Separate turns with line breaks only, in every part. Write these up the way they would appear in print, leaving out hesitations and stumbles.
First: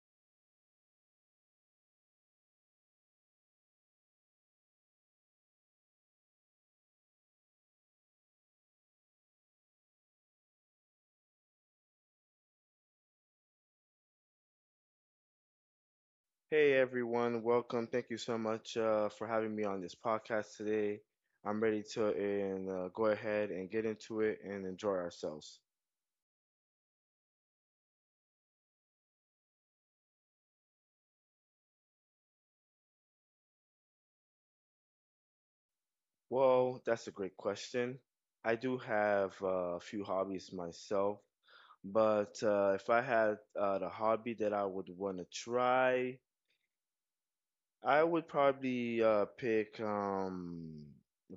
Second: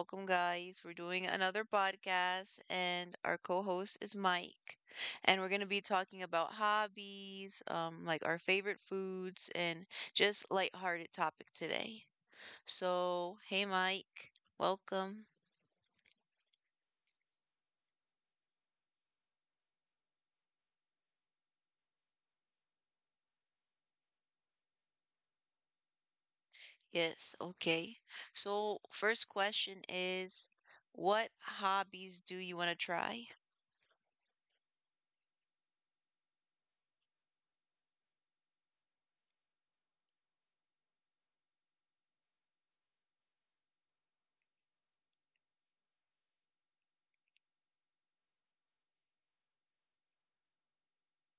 welcome guys. We're doing another podcast, and our co-host is Mike. And we're going to be talking about hobbies, like our favorite foods, and just lighthearted topic today. So, hey Mike, welcome.
Hey everyone, welcome. Thank you so much for having me on this podcast today. I'm ready to and, go ahead and get into it and enjoy ourselves.
Yes, okay. So, first question is, what hobbies do you want to try?
Well, that's a great question. I do have a few hobbies myself, but if I had the hobby that I would want to try, I would probably pick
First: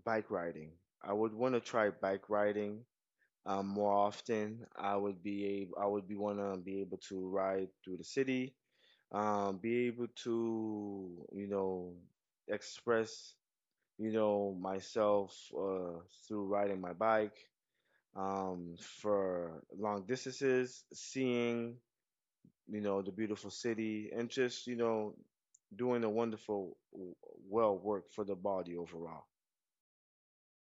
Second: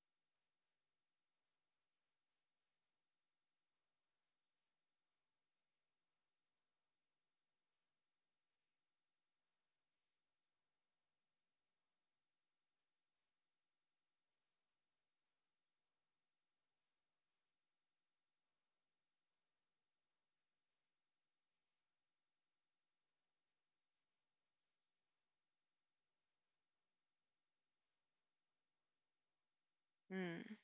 bike riding. I would want to try bike riding more often. I would be wanna be able to ride through the city, be able to express myself through riding my bike, for long distances, seeing, the beautiful city, and just, doing a wonderful, well work for the body overall.
Hmm.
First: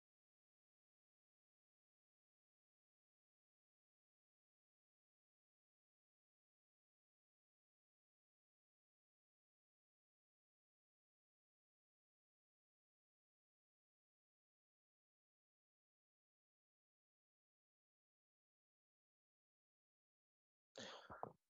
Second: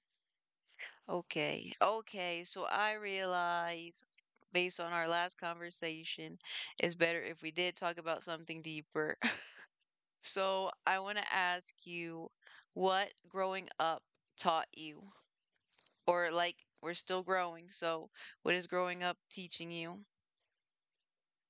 Okay, okay. So I realize, based on our last conversation, it's better if we did talk about something deeper. So I want to ask you what growing up taught you, or like we're still growing, so what is growing up teaching you?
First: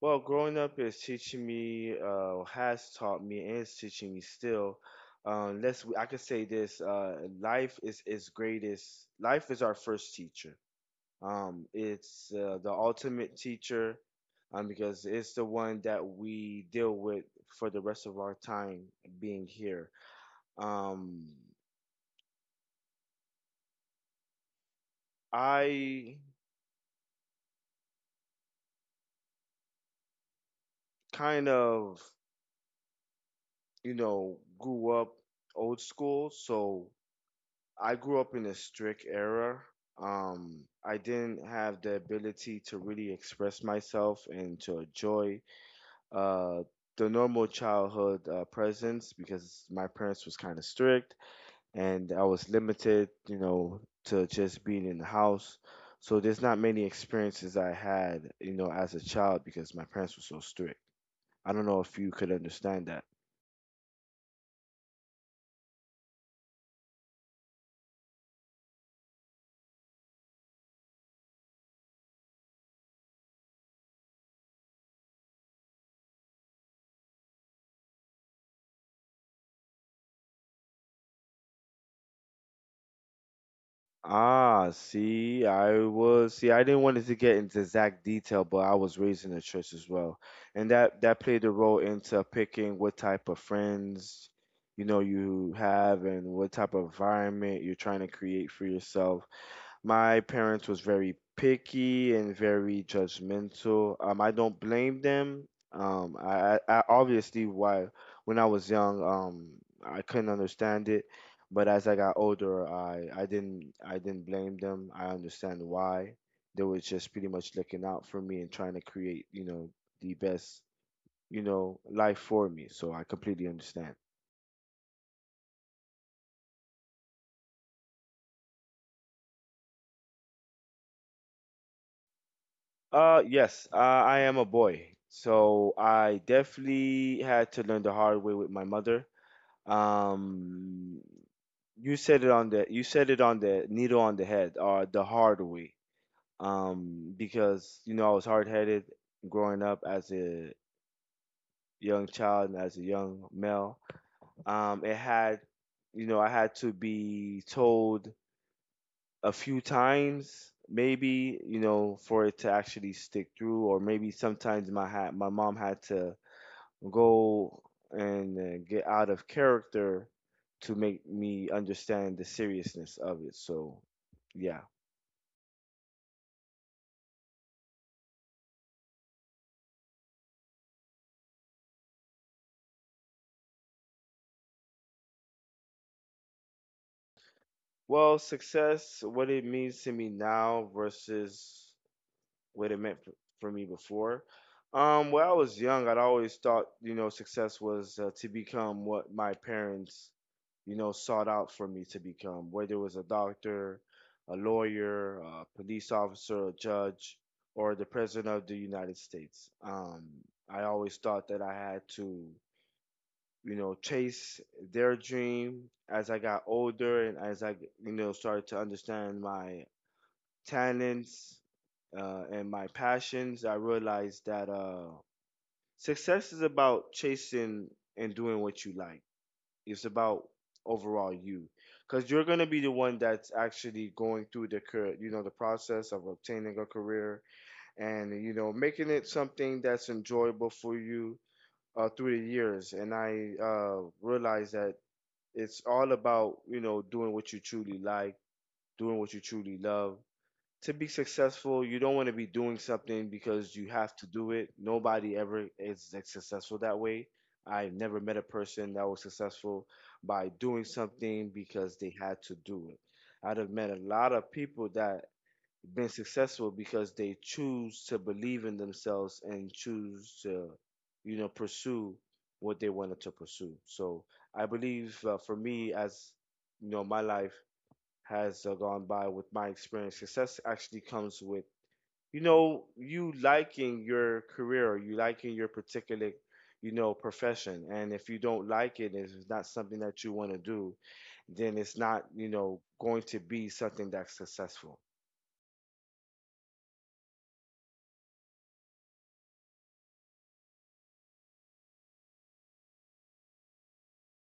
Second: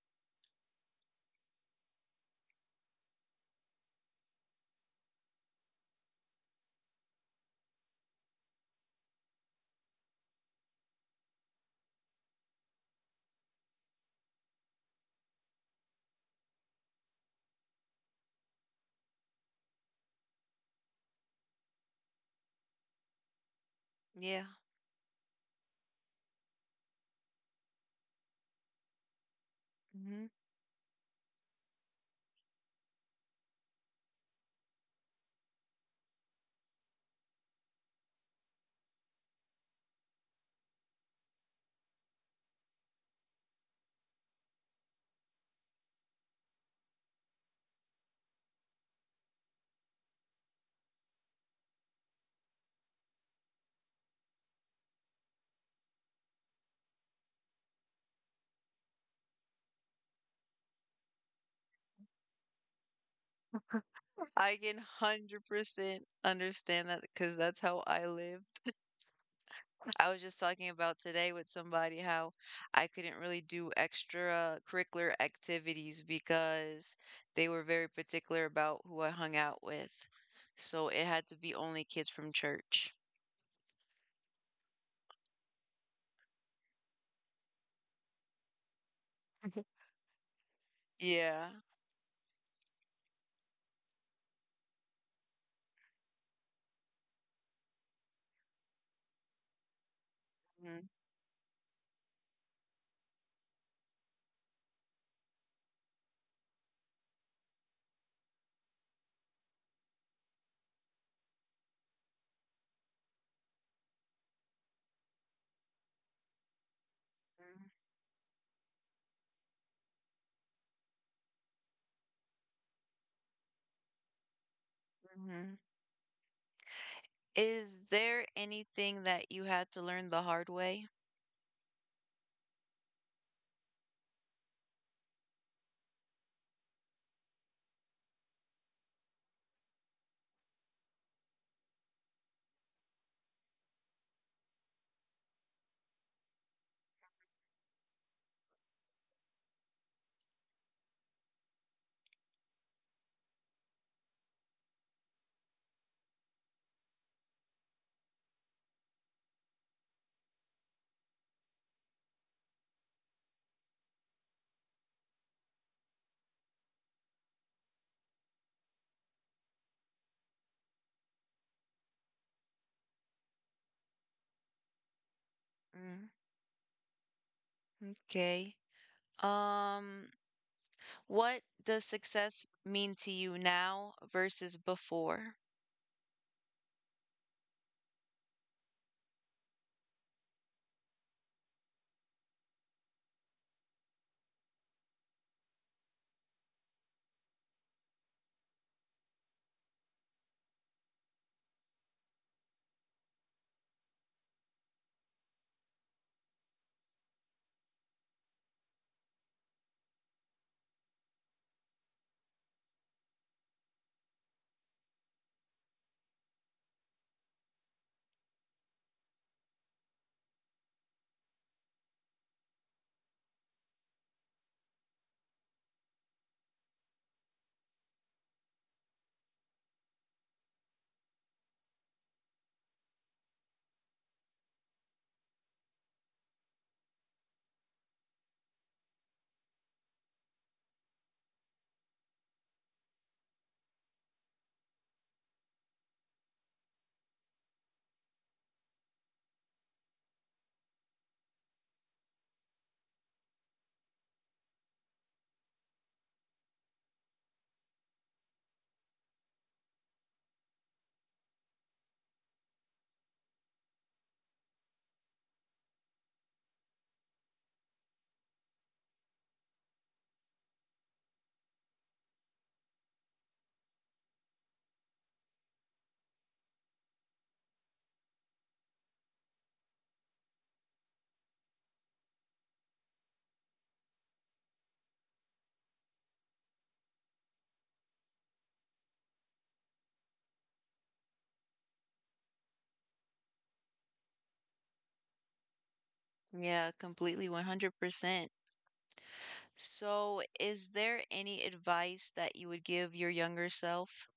Well, growing up is teaching me, has taught me, and is teaching me still. I could say this: life is its greatest. Life is our first teacher. It's the ultimate teacher, because it's the one that we deal with for the rest of our time being here. Um,
Yeah.
I
Hmm.
kind of, grew up old school, so I grew up in a strict era. I didn't have the ability to really express myself and to enjoy uh, the normal childhood presence because my parents was kind of strict and I was limited, to just being in the house. So there's not many experiences I had, as a child because my parents were so strict. I don't know if you could understand that.
I can 100% understand that because that's how I live. I was just talking about today with somebody how I couldn't really do extra curricular activities because they were very particular about who I hung out with. So it had to be only kids from church.
Ah, see, I didn't want to get into exact detail, but I was raised in a church as well, and that played
Yeah.
a role into picking what type of friends you know you have and what type of environment you're trying to create for yourself. My parents was
Mhm,
very picky and very judgmental. I don't blame them. I obviously why when I was young, I couldn't understand it, but as I got older, I didn't blame them. I understand why. They were just pretty much looking out for me and trying to create, the best, life for me. So I completely understand.
mhm. Is there anything that you had to learn the hard way?
Yes, I am a boy, so I definitely had to learn the hard way with my mother. Um, you said it on the you said it on the needle on the head, or the hard way. Because you know I was hard headed growing up as a young child and as a young male. It had, you know, I had to be told a few times maybe for it to actually stick through or maybe sometimes my mom had to go and get out of character to make me understand the seriousness of it, so yeah.
Mm, okay. Um, What does success mean to you now versus before?
Well, success what it means to me now versus what it meant for me before. When I was young, I'd always thought, success was to become what my parents, sought out for me to become, whether it was a doctor, a lawyer, a police officer, a judge, or the president of the United States. I always thought that I had to, chase their dream as I got older and as I, started to understand my talents, and my passions, I realized that success is about chasing and doing what you like. It's about overall you, because you're gonna be the one that's actually going through the you know the process of obtaining a career and you know making it something that's enjoyable for you through the years. And I realized that it's all about doing what you truly like, doing what you truly love to be successful, you don't want to be doing something because you have to do it. Nobody ever is like, successful that way. I've never met a person that was successful by doing something because they had to do it. I'd have met a lot of people that been successful because they choose to believe in themselves and choose to, pursue what they wanted to pursue. So I believe for me, as you know, my life has gone by with my experience. Success actually comes with, you liking your career, or you liking your particular, profession. And if you don't like it, if it's not something that you want to do, then it's not, going to be something that's successful.
Yeah, completely 100%. So, is there any advice that you would give your younger self?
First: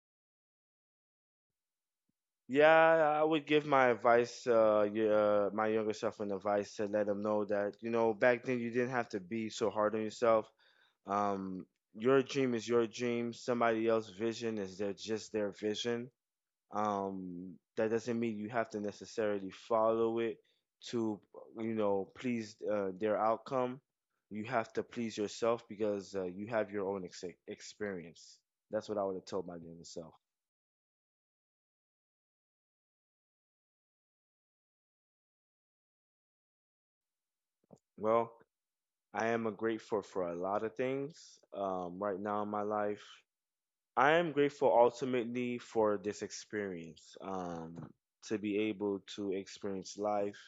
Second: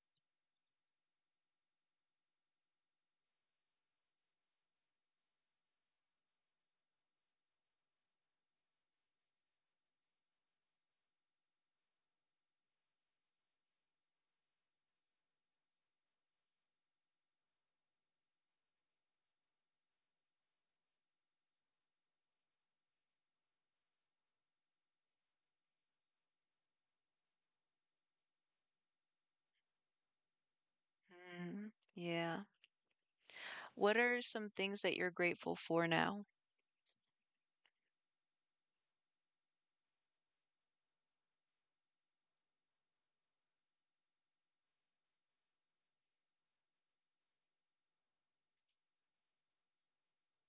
Yeah, I would give my advice, my younger self an advice to let them know that, back then you didn't have to be so hard on yourself. Um, your dream is your dream. Somebody else's vision is their vision. That doesn't mean you have to necessarily follow it to, please their outcome. You have to please yourself because you have your own experience. That's what I would have told my younger self.
Mm, yeah. What are some things that you're grateful for now?
Well, I am a grateful for a lot of things right now in my life. I am grateful ultimately for this experience, to be able to experience life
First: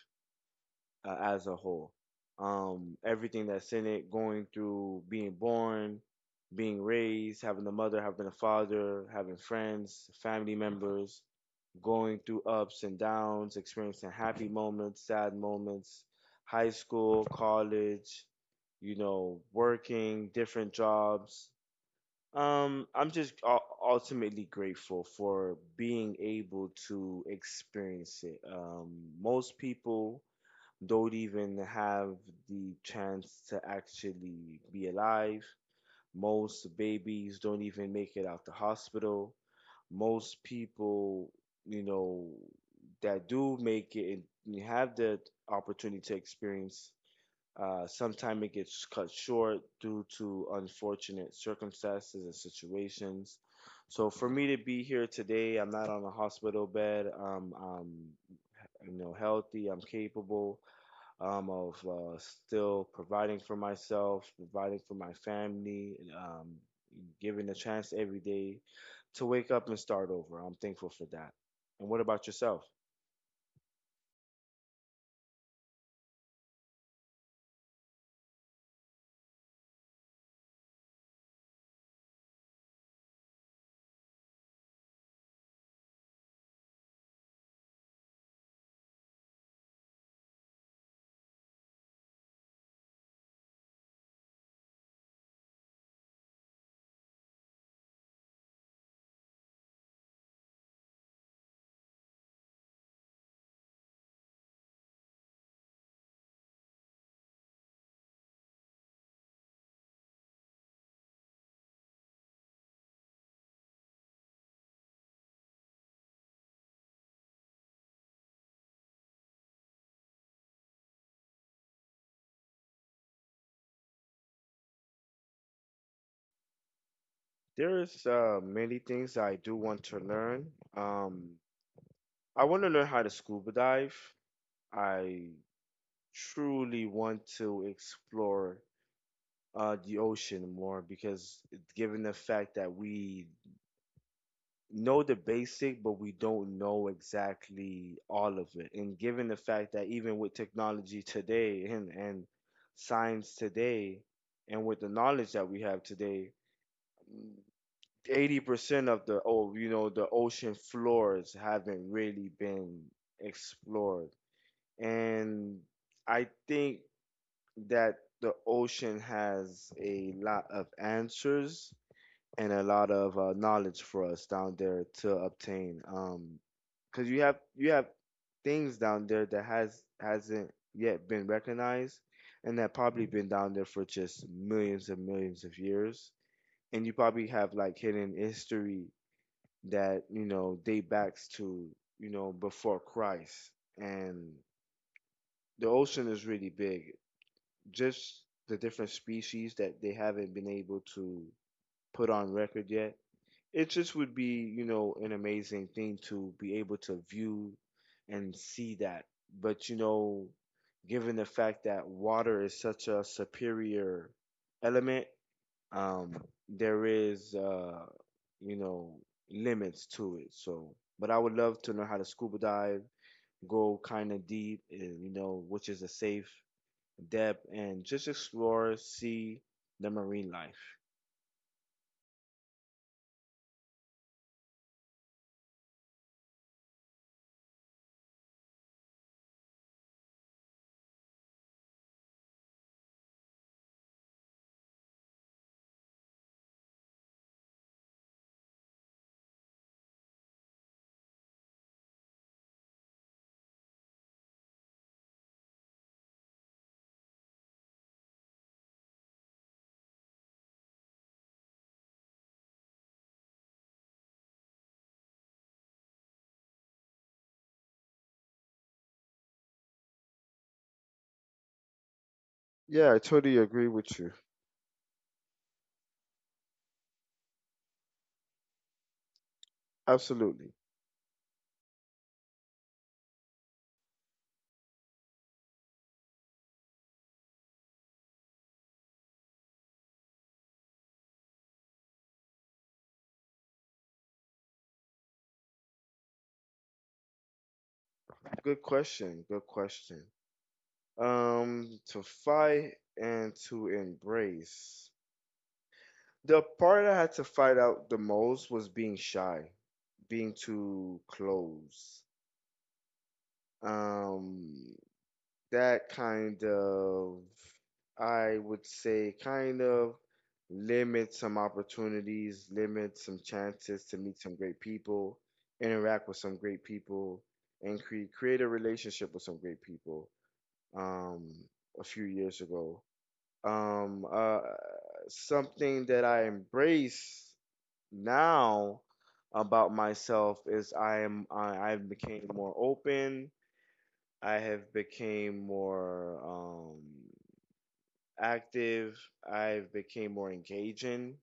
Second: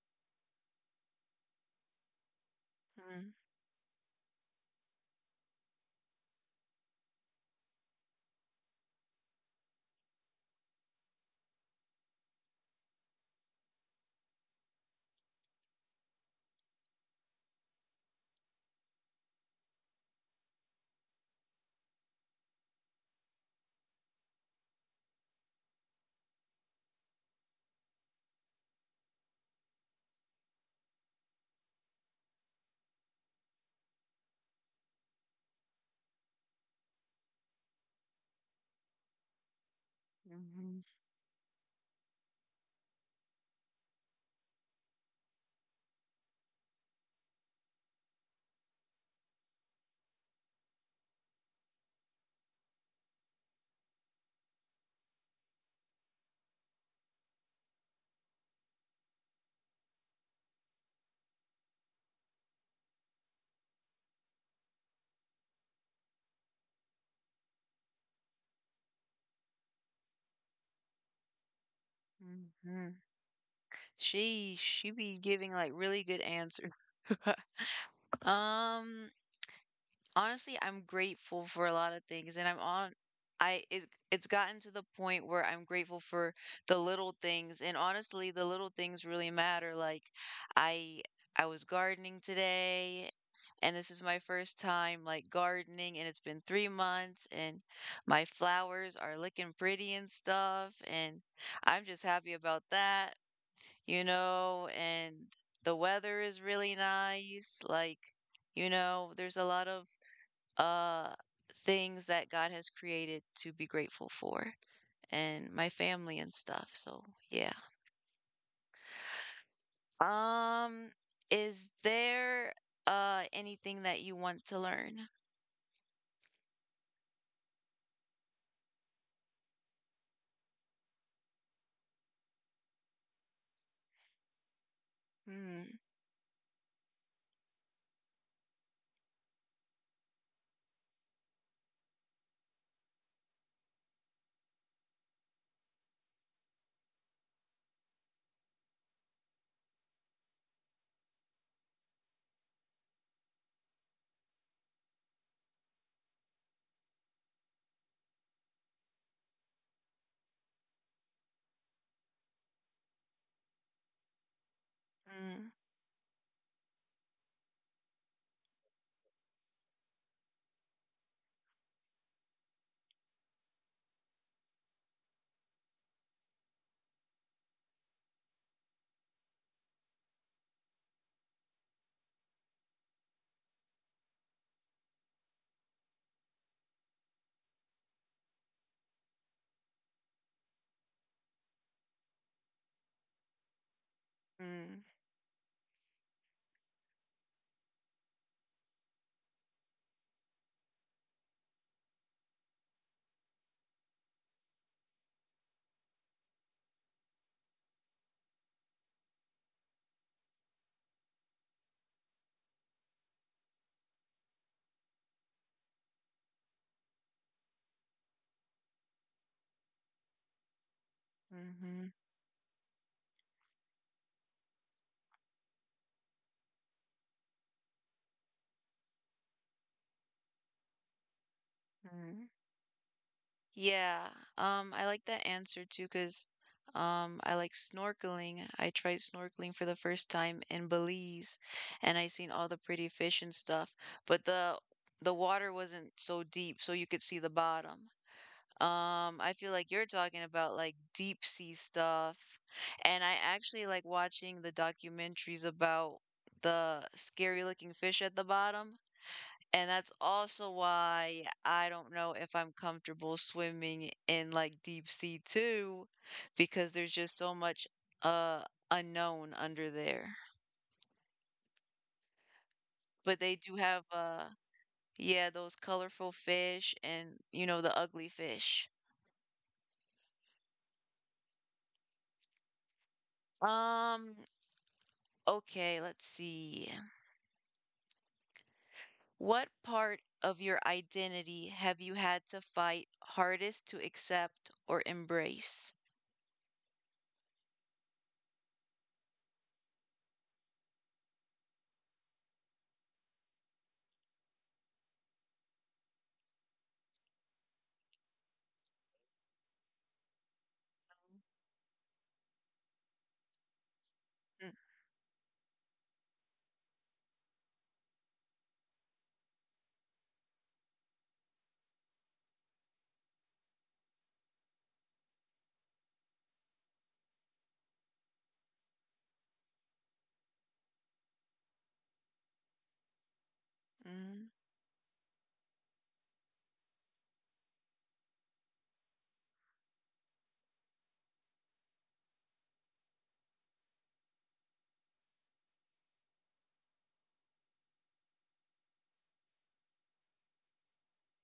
as a whole. Um,
Mm,
everything that's in it, going through being born, being raised, having a mother, having a father, having friends, family members, going through ups and downs, experiencing happy moments, sad moments, high school, college, working different jobs, I'm just ultimately grateful for being able to experience it. Most people don't even have the chance to actually be alive. Most babies don't even make it out the hospital. Most
mhm,
people, you know, that do make it and have the opportunity to experience sometimes it gets cut short due to unfortunate circumstances and situations. So for me to be here today, I'm not on a hospital bed. I'm healthy. I'm capable of still providing for myself, providing for my family, and, given a chance every day to wake up and start over. I'm thankful for that. And what about yourself?
mhm. She be giving like really good answers. Um, Honestly, I'm grateful for a lot of things, and I'm on. I it, it's gotten to the point where I'm grateful for the little things, and honestly, the little things really matter. Like, I I was gardening today, and this is my first time like gardening, and it's been 3 months, and my flowers are looking pretty and stuff, and I'm just happy about that, you know, and the weather is really nice, like. You know, there's a lot of uh things that God has created to be grateful for and my family and stuff. So, yeah. Um is there anything that you want to learn?
There's many things I do want to learn. Um, I want to learn how to scuba dive. I
Mm,
truly want to explore the ocean more because, given the fact that we know the basic, but we don't know exactly all of it, and given the fact that even with technology today and science today, and with the knowledge that we have today, 80% of the oh, you know, the ocean floors haven't really been explored.
mm,
And I think that the ocean has a lot of answers and a lot of knowledge for us down there to obtain. Because you have things down there that hasn't yet been recognized, and that probably been down there for just millions and millions of years. And you probably have like hidden history that date backs to before Christ. And
mm,
the ocean is really big. Just the different species that they haven't been able to put on record yet. It just would be, an amazing thing to be able to view and see that. But, given the fact that water is such a superior element, um, there is, you know, limits to it. So, but I would love to know
mm-hmm,
how to scuba dive, go kind of deep, and, which is a safe depth, and just explore, see the marine life.
mm. Yeah, I like that answer too, cause, I like snorkeling. I tried snorkeling for the first time in Belize, and I seen all the pretty fish and stuff, but the water wasn't so deep, so you could see the bottom. I feel like you're talking about like deep sea stuff, and I actually like watching the documentaries about the scary looking fish at the bottom and that's also why I don't know if I'm comfortable swimming in like deep sea too, because there's just so much uh unknown under there.
Yeah, I
But they
totally
do
agree
have
with you.
yeah, those colorful fish and you know the ugly fish.
Absolutely.
Um, okay, let's see. What part of your identity have you had to fight hardest to accept or embrace?
Good question. Good question. To fight and to embrace. The part I had to fight out the most was being shy, being too close.
Mm,
Um, that kind of, I would say, kind of limit some opportunities, limit some chances to meet some great people, interact with some great people, and create a relationship with some great people. Um, a few years ago, um,
mm.
uh, something that I embrace now about myself is I've became more open. I have became more active. I've became more engaging.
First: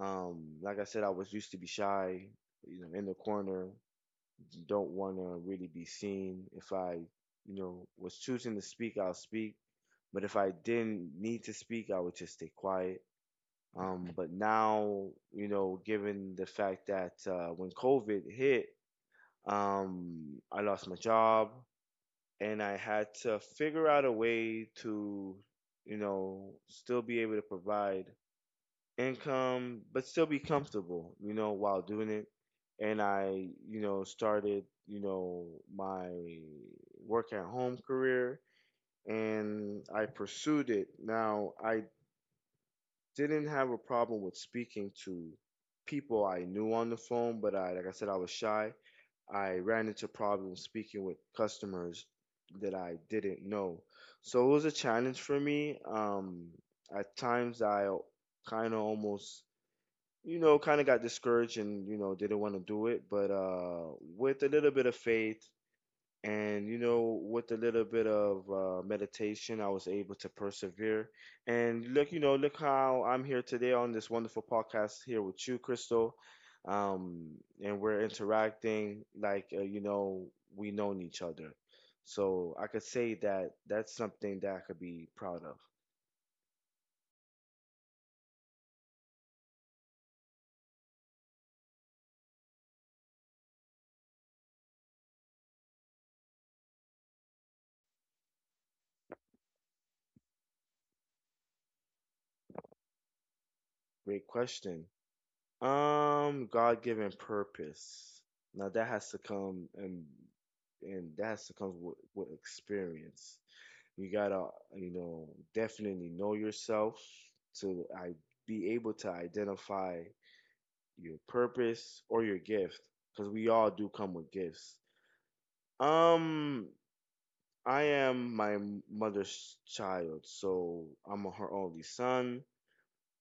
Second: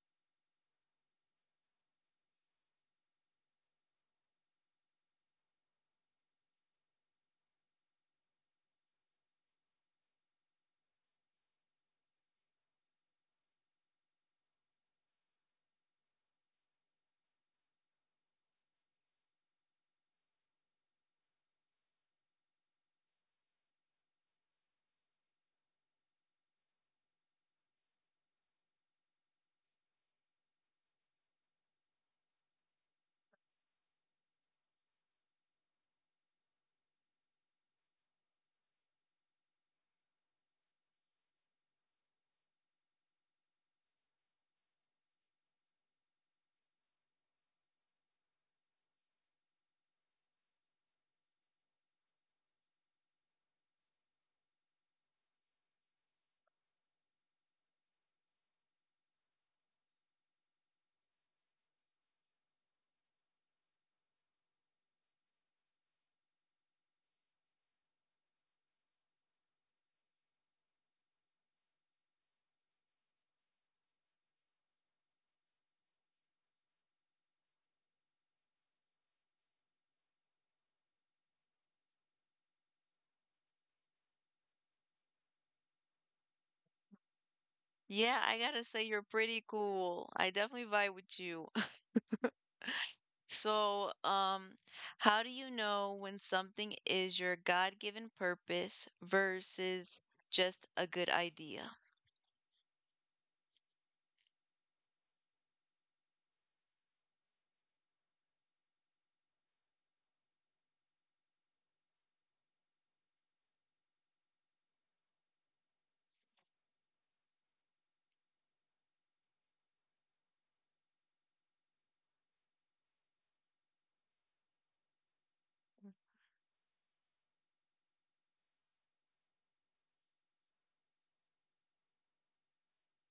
Like I said, I was used to be shy, in the corner. Don't want to really be seen. If I, was choosing to speak, I'll speak. But if I didn't need to speak, I would just stay quiet. But now, given the fact that when COVID hit, I lost my job. And I had to figure out a way to, still be able to provide income, but still be comfortable, while doing it. And I, started, my work at home career and I pursued it. Now, I didn't have a problem with speaking to people I knew on the phone, but I, like I said, I was shy. I ran into problems speaking with customers that I didn't know. So it was a challenge for me. At times, I kind of almost, kind of got discouraged and, didn't want to do it. But with a little bit of faith and with a little bit of meditation, I was able to persevere. And look, you know, look how I'm here today on this wonderful podcast here with you, Crystal. Um, and we're interacting like we known each other. So I could say that that's something that I could be proud of.
Yeah, I gotta say you're pretty cool. I definitely vibe with you. So, how do you know when something is your God-given purpose versus just a good idea?
Great question. God-given purpose. Now that has to come and that has to come with experience. You gotta, definitely know yourself to I be able to identify your purpose or your gift, because we all do come with gifts.
Mhm.
Um, I am my mother's child, so I'm her only son.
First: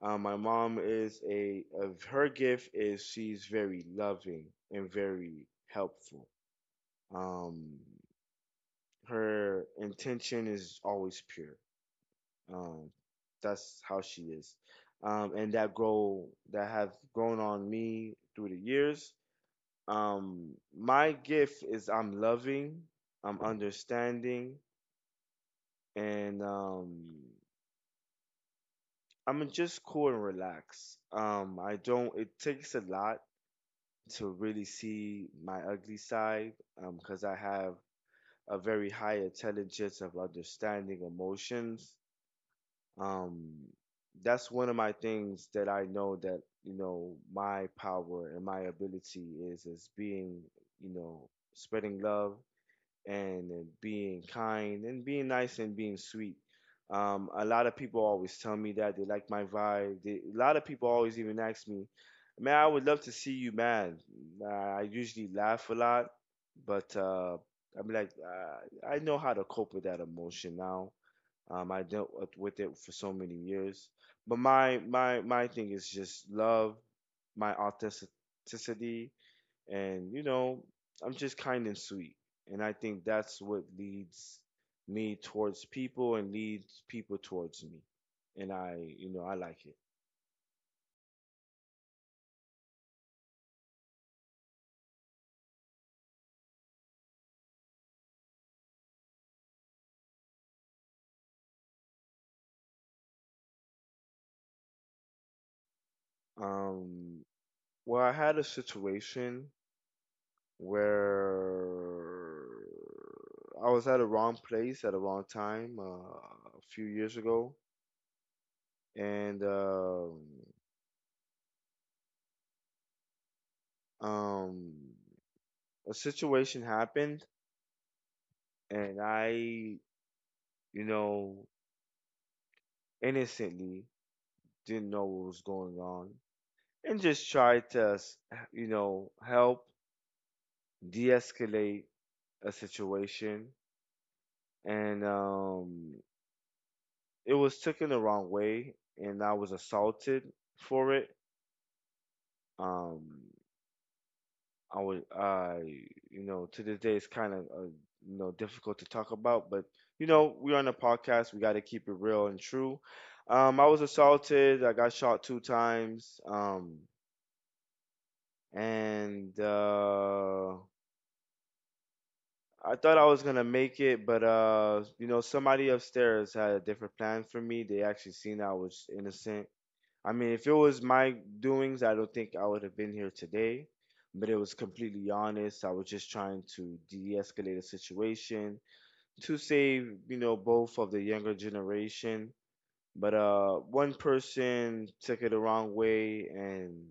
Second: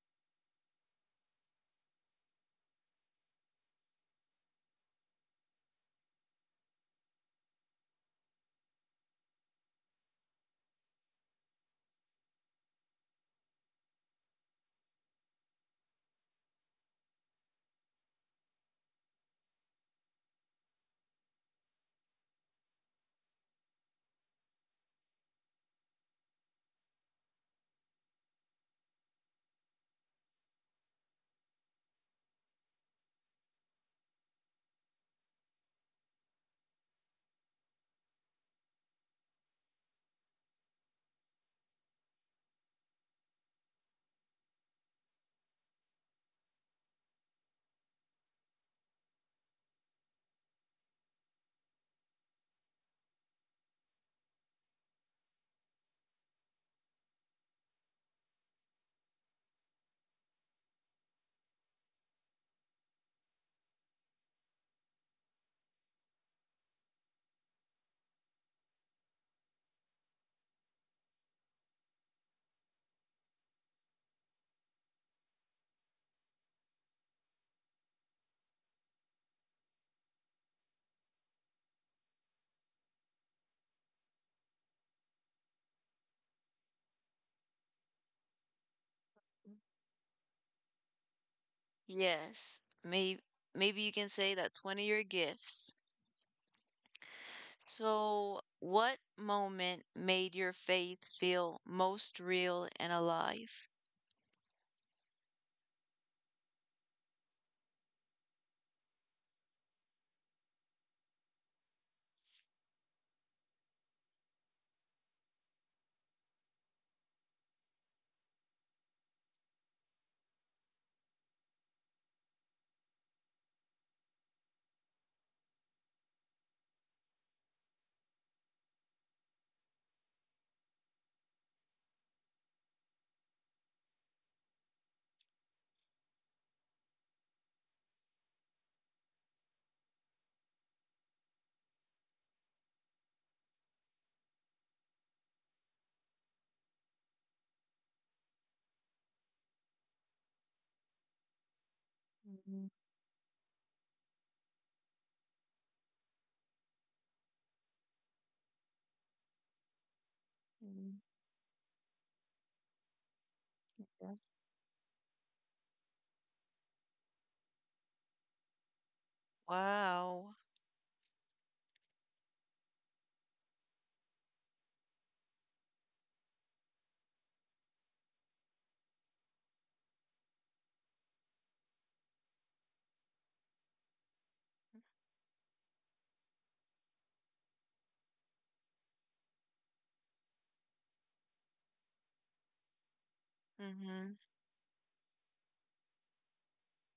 My mom is a, of her gift is she's very loving and very helpful. Um, Her intention is always pure. Um, that's how she is, and that grow that have grown on me through the years. My gift is I'm loving, I'm understanding, and I'm just cool and relaxed. I don't. It takes a lot to really see my ugly side, because I have a very high intelligence of understanding emotions Um, that's one of my things that I know that, you know, my power and my ability is being, spreading love and being kind and being nice and being sweet. A lot of people always tell me that they like my vibe. They, a lot of people always even ask me, "Man, I would love to see you mad." I usually laugh a lot, but I'm like, I know how to cope with that emotion now. I dealt with it for so many years, but my thing is just love, my authenticity, and I'm just kind and sweet, and I think that's what leads me towards people and leads people towards me, and I you know I like it.
Yes. Maybe you can say that's one of your gifts. So, what moment made your faith feel most real and alive?
Um, well, I had a situation where I was at a wrong place at a wrong time a few years ago and um, a situation happened, and I, you know, innocently didn't know what was going on, and just tried to, you know, help de-escalate a situation, and it was taken the wrong way, and I was assaulted for it.
Mhm.
Um, I would, I, you know, to this day it's kind of, you know, difficult to talk about, but you know, we're on a podcast. We got to keep it real and true. I was assaulted. I got shot two times. And
Wow.
I thought I was gonna make it, but you know, somebody upstairs had a different plan for me. They actually seen I was innocent. I mean, if it was my doings, I don't think I would have been here today. But it was completely honest. I was just trying to de escalate a situation to save, you know, both of the younger generation. But one
Mm-hmm.
person took it the wrong way and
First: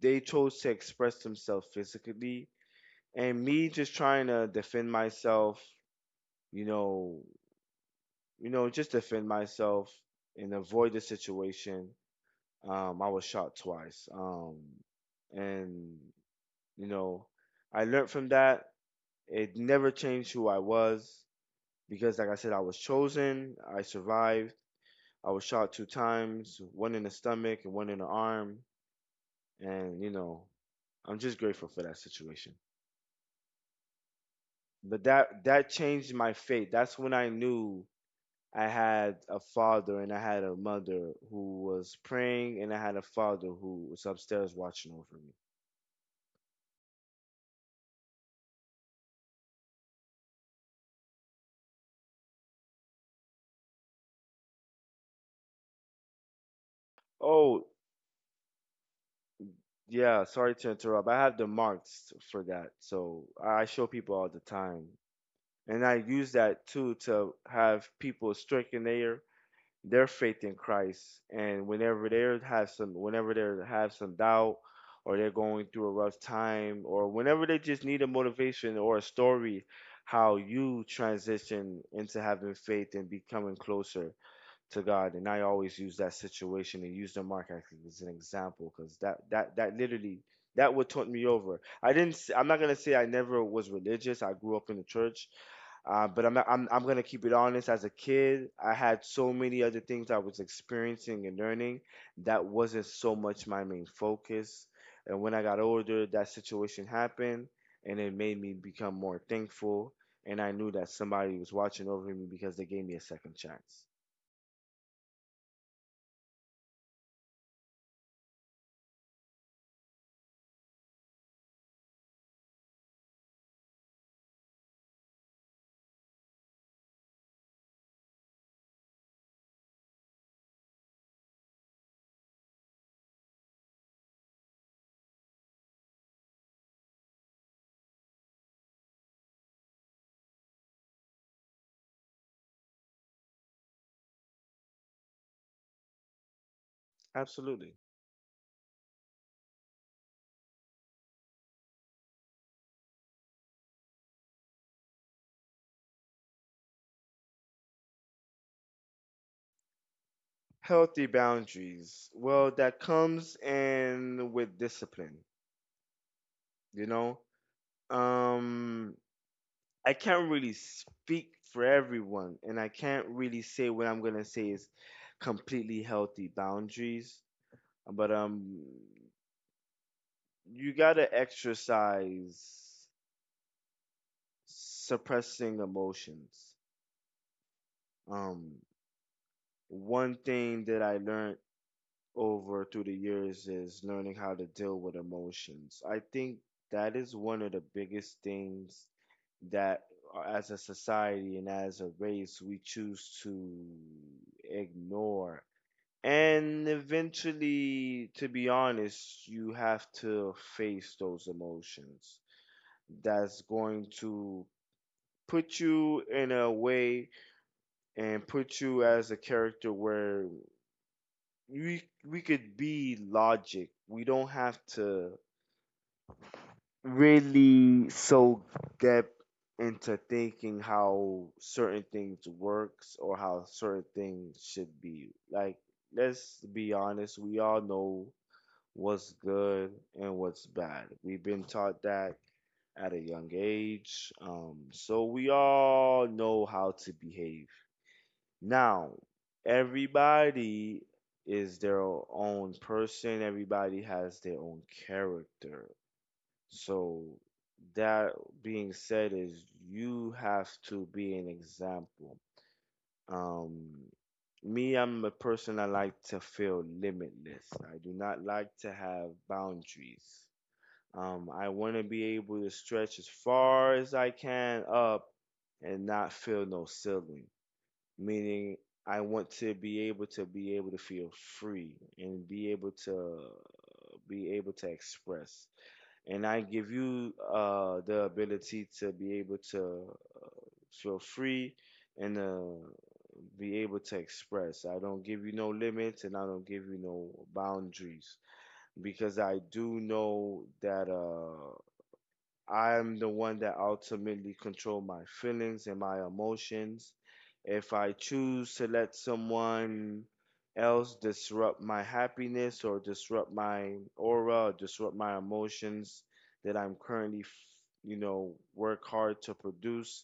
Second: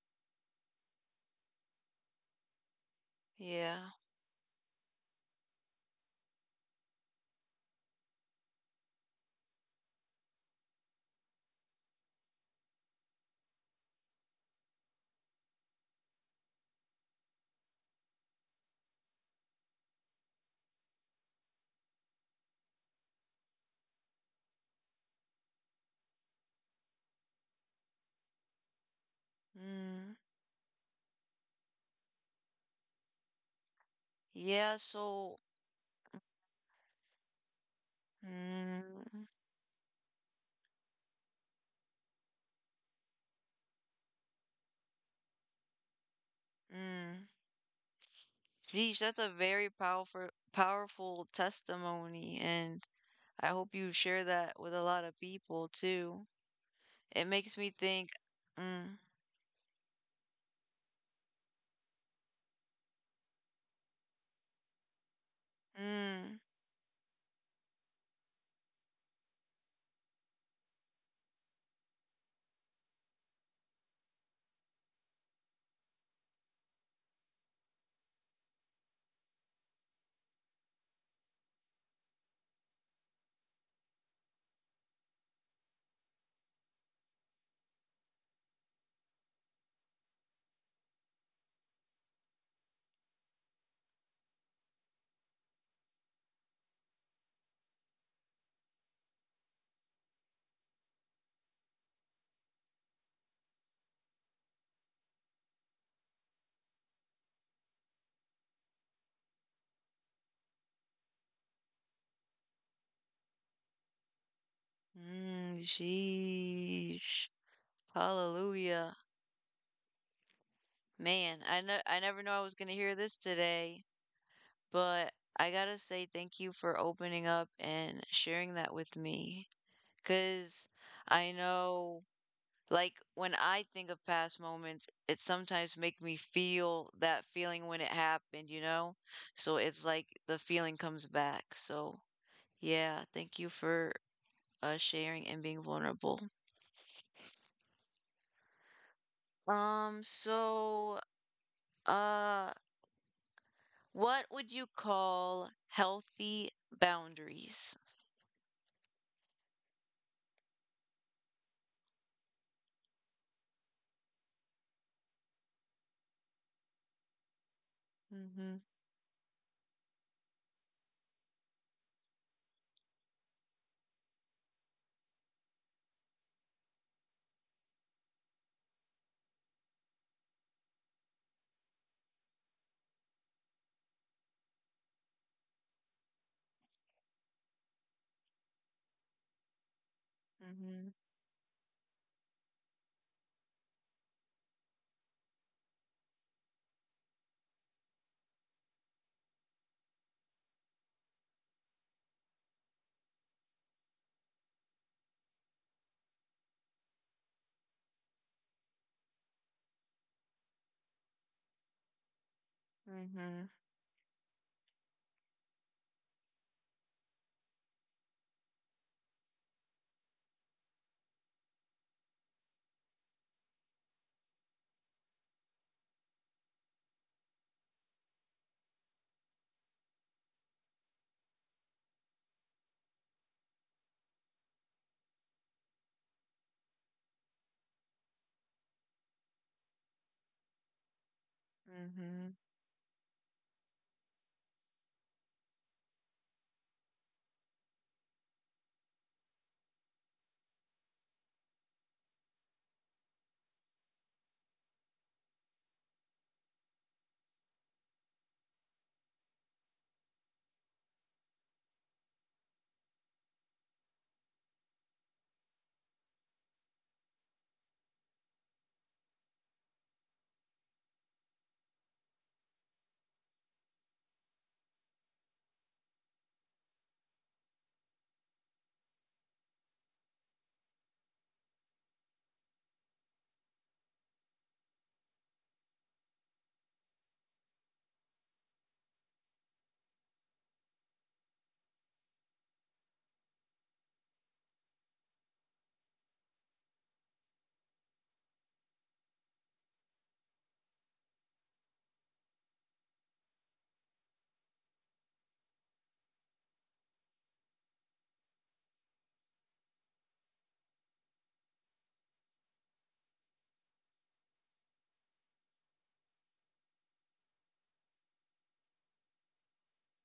they chose to express themselves physically. And me
Yeah.
just trying to defend myself, you know, just defend myself and avoid the situation. I was shot twice. And you know, I learned from that. It never changed who I was because, like I said, I was chosen. I survived. I was shot two times, one in the stomach and one in the arm. And you
Mm.
know, I'm just grateful for that situation.
Yeah,
But
so
that changed my fate. That's when I knew I had
mm,
a father and I had a mother who was praying, and I had a father who was upstairs watching over me.
mm. Geez, that's a very powerful testimony and I hope you share that with a lot of people too. It makes
Oh,
me think mm,
yeah, sorry to interrupt. I have the marks for that. So I show people all the time. And I use
mm.
that too to have people strengthen their faith in Christ. And whenever they have some doubt or they're going through a rough time or whenever they just need a motivation or a story, how you transition into having faith and becoming closer to God, and I always use that situation and use the mark as an example because that literally that would turned me over. I didn't. I'm not I am not going to say I never was religious. I grew up in the church, but I'm, not, I'm gonna keep it honest. As a kid, I had so many other things I was experiencing and learning that wasn't so much my main focus. And when I got older, that situation happened, and it made me become more thankful. And I knew that somebody was watching over me because they gave me a second chance.
Mm, jeez. Hallelujah. Man, I know I never knew I was gonna hear this today, but I gotta say thank you for opening up and sharing that with me. Cause I know like when I think of past moments, it sometimes make me feel that feeling when it happened, you know? So it's like the feeling comes back. So yeah, thank you for sharing and being vulnerable.
Absolutely.
Um, so Uh, what would you call healthy boundaries?
Healthy boundaries. Well, that comes in with discipline, you know?
Mm-hmm.
Um I can't really speak for everyone and I can't really say what I'm going to say is completely healthy boundaries, but you got to exercise suppressing emotions. Um One thing that
Mm-hmm.
I learned over through the years is learning how to deal with emotions. I think that is one of the biggest things that as a society and as a race we choose to ignore. And eventually, to be honest, you have to face those emotions. That's
Mm-hmm.
going to put you in a way and put you as a character where we we could be logic. We don't have to really so depth into thinking how certain things works or how certain things should be. Like, let's be honest, we all know what's good and what's bad. We've been taught that
Mm-hmm.
at a young age. So we all know how to behave now, everybody is their own person, everybody has their own character. So, that being said, is you have to be an example. Um, Me, I'm a person I like to feel limitless. I do not like to have boundaries. I want to be able to stretch as far as I can up and not feel no ceiling meaning I want to be able to feel free and be able to express. And I give you the ability to be able to feel free and be able to express. I don't give you no limits and I don't give you no boundaries because I do know that. I'm the one that ultimately control my feelings and my emotions. If I choose to let someone else disrupt my happiness or disrupt my aura, or disrupt my emotions that I'm currently, you know, work hard to produce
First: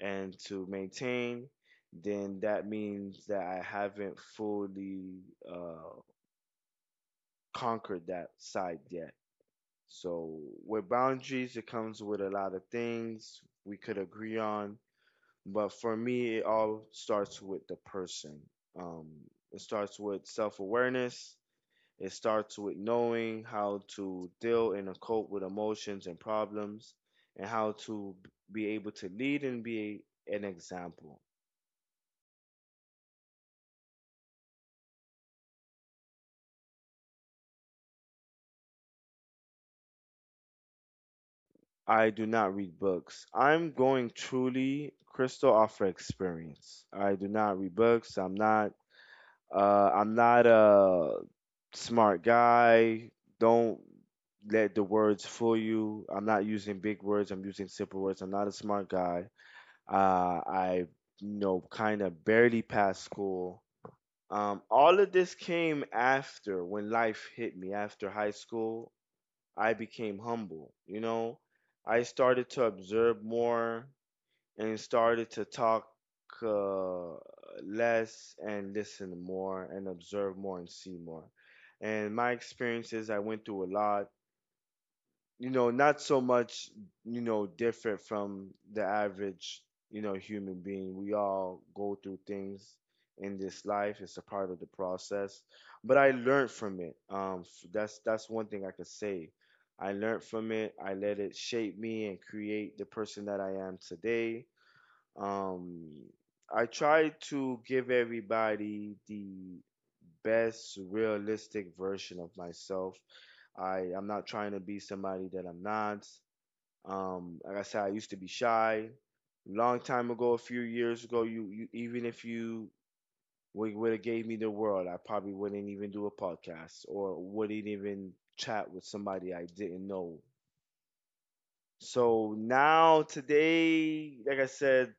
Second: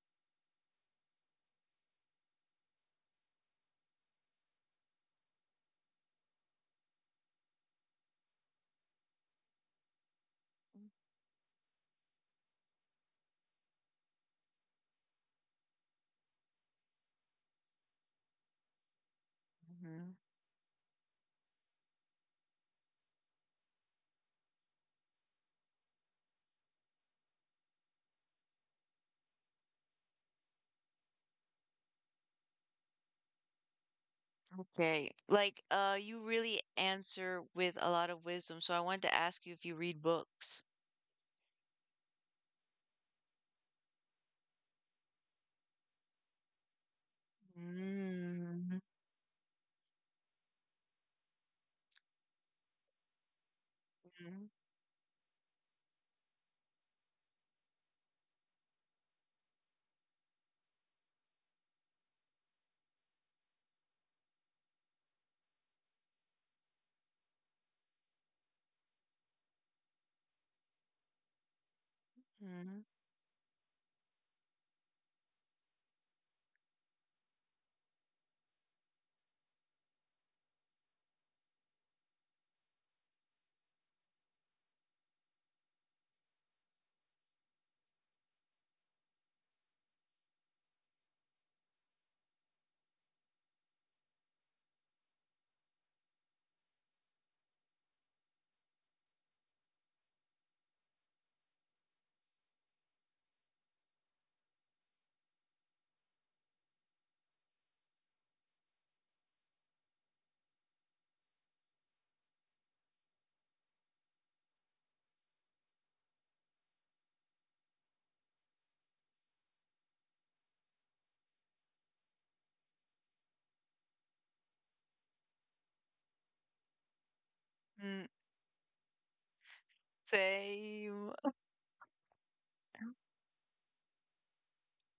and to maintain, then that means that I haven't fully uh, conquered that side yet. So with boundaries, it comes with a lot of things we could agree on, but for me, it all starts with the person. Um, it starts
Mm-hmm.
with self-awareness. It starts with knowing how to deal and cope with emotions and problems, and how to be able to lead and be an example.
Okay. Like, you really answer with a lot of wisdom, so I wanted to ask you if you read books.
I do not read books. I'm going truly crystal off for experience. I do not read books. I'm not.
Mm-hmm.
I'm not a smart guy. Don't let the words fool you. I'm not using big words. I'm using simple words. I'm not a smart guy. I, you know, kind of barely passed school. All of this came after when life hit me. After high school, I became humble. You know, I started to
Mm-hmm.
observe more and started to talk uh, less and listen more and observe more and see more. And my experiences, I went through a lot, you know, not so much, you know, different from the average, you know, human being. We all go through things in this life. It's a part of the process. But I learned from it. That's one thing I could say. I learned from it. I let it shape me and create the person that I am today um, I try to give everybody the best realistic version of myself. I'm not trying to be somebody that I'm not. Like I said, I used to be shy. Long time ago, a few years ago, you even if you would have gave me the world, I probably wouldn't even do a podcast or wouldn't even chat with somebody I didn't know.
Same,
So now today, like I said,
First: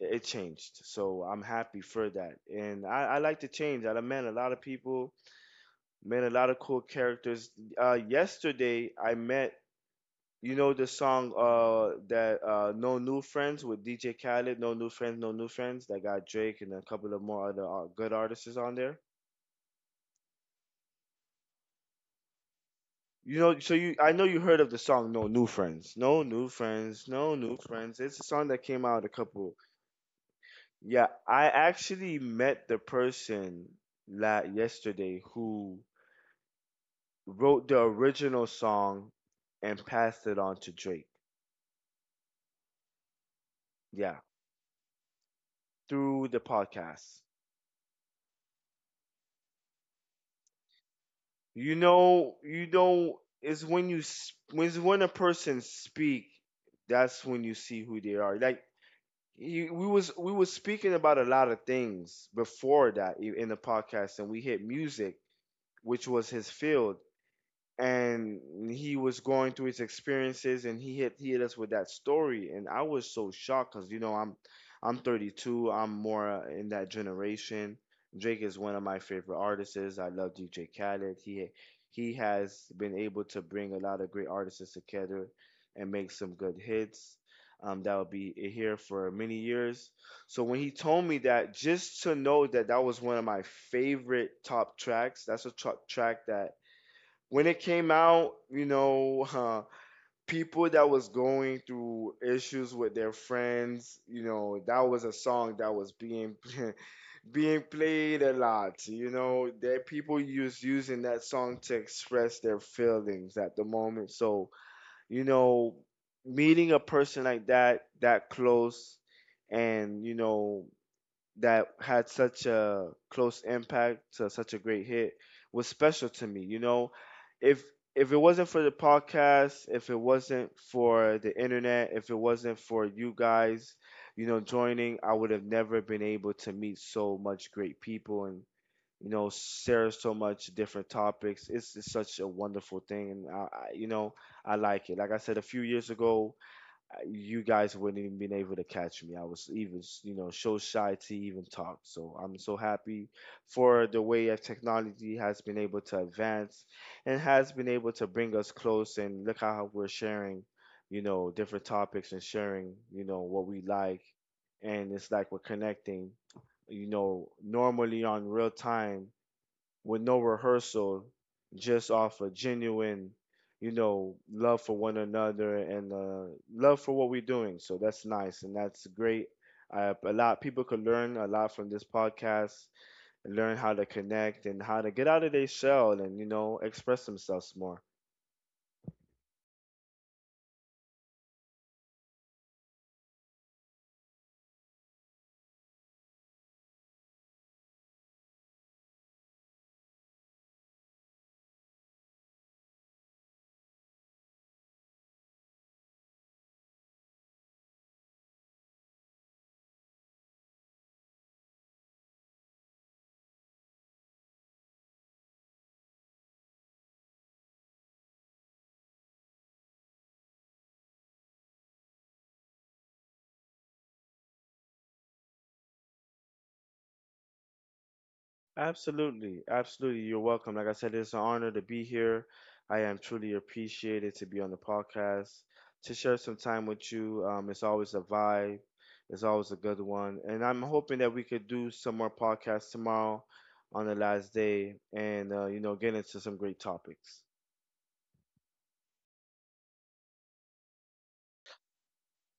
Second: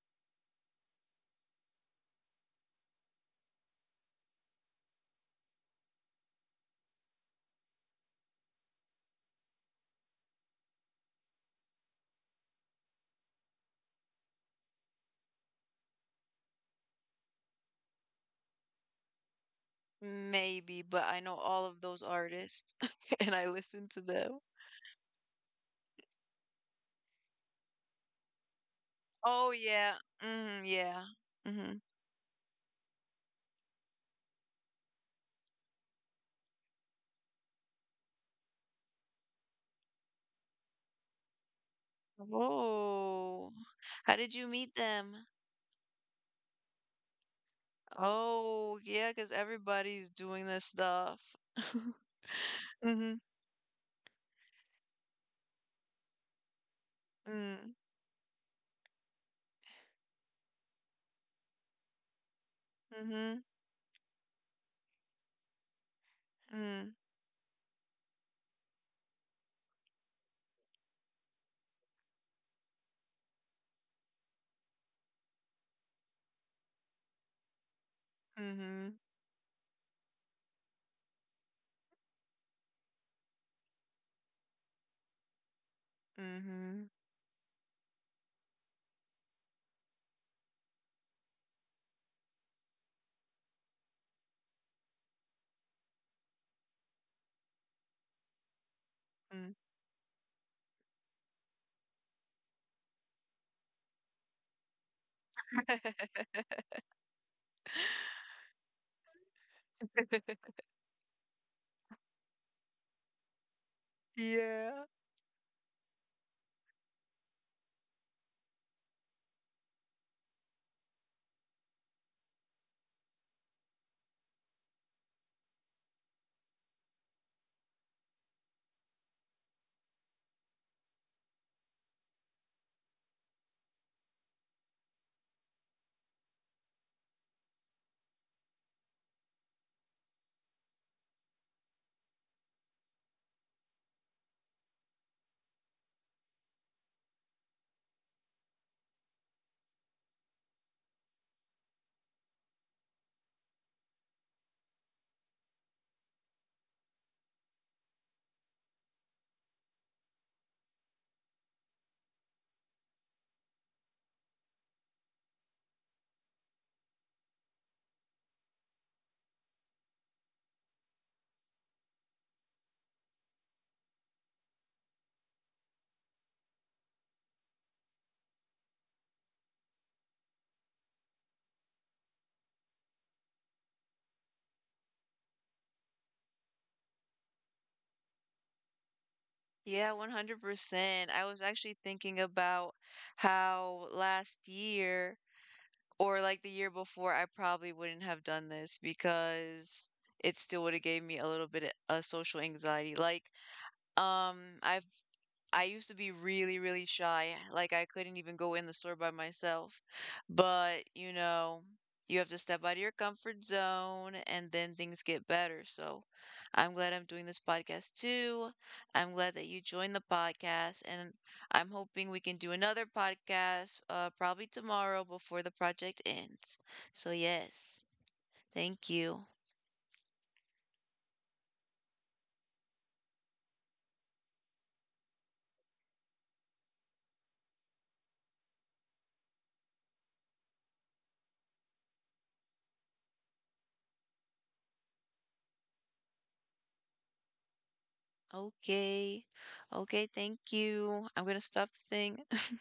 it changed. So I'm happy for that. And I like to change. I met a lot of people, met a lot of cool characters. Yesterday, I met, you know, the song that No New Friends with DJ Khaled, No New Friends, No New Friends, that got Drake and a couple of more other good artists on there.
maybe, but I know all of those artists and
You
I
know, so
listen
you
to
I know
them.
you heard of the song No New Friends. No New Friends, No New Friends. It's a song that came out a
Oh
couple.
yeah, mm, yeah.
Yeah, I
Mhm.
actually met the person la yesterday who wrote the original song and passed it on to Drake.
Oh, how
Yeah,
did you meet them?
through the podcast.
Oh, yeah, cause everybody's doing this stuff.
You know,
Mm-hmm.
it's when you when a person speak, that's when you
Mm.
see who they are. Like you, we was speaking about a lot of things before that
Mm-hmm.
i- in the podcast, and we hit music, which was his
Mm.
field, and he was going through his experiences and he hit us with that story, and I was so shocked because you know I'm 32. I'm more in that generation. Drake is one of
Mm-hmm.
my favorite artists. I love DJ Khaled. He has been able to bring a lot of great artists together and make some good
Mm-hmm.
hits that will be here for many years. So when he told me that, just to know that that was one of my favorite top tracks, that's a track that when it came out, you know,
Mm.
people that was going through issues with their friends, you know, that was a song that was being being played a lot. You know, that people use using that song to express their feelings at the moment. So,
Yeah.
you know, meeting a person like that, that close, and you know, that had such a close impact to such a great hit, was special to me. You know, if if it wasn't for the podcast, if it wasn't for the internet, if it wasn't for you guys, you know, joining, I would have never been able to meet so much great people and you know share so much different topics. It's such a wonderful thing, and I you know I like it. Like I said a few years ago, you guys wouldn't even been able to catch me. I was even, you know, so shy to even talk. So I'm so happy for the way of technology has been able to advance and has been able to bring us close. And look how we're sharing, you know, different topics and sharing, you know, what we like. And it's like we're connecting, you know, normally on real time with no rehearsal, just off a genuine, you know, love for one another and love for what we're doing. So that's nice and that's great. A lot people could learn a lot from this podcast and learn how to connect and how to get out of their shell and you know express themselves more.
Yeah, 100%. I was actually thinking about how last year or like the year before, I probably wouldn't have done this because it still would have gave me a little bit of social anxiety. Like, um, I I used to be really, really shy. Like I couldn't even go in the store by myself. But, you know, you have to step out of your comfort zone and then things get better. So I'm glad I'm doing this podcast too. I'm glad that you joined the podcast and I'm hoping we can do another podcast probably tomorrow before the project ends. So yes, thank you.
Absolutely, absolutely. You're welcome. Like I said, it's an honor to be here. I am truly appreciated to be on the podcast to share some time with you. It's always a vibe. It's always a good one, and I'm hoping that we could do some more podcasts tomorrow on the last day, and you know, get into some great topics.
Okay. Okay, thank you. I'm gonna stop the thing.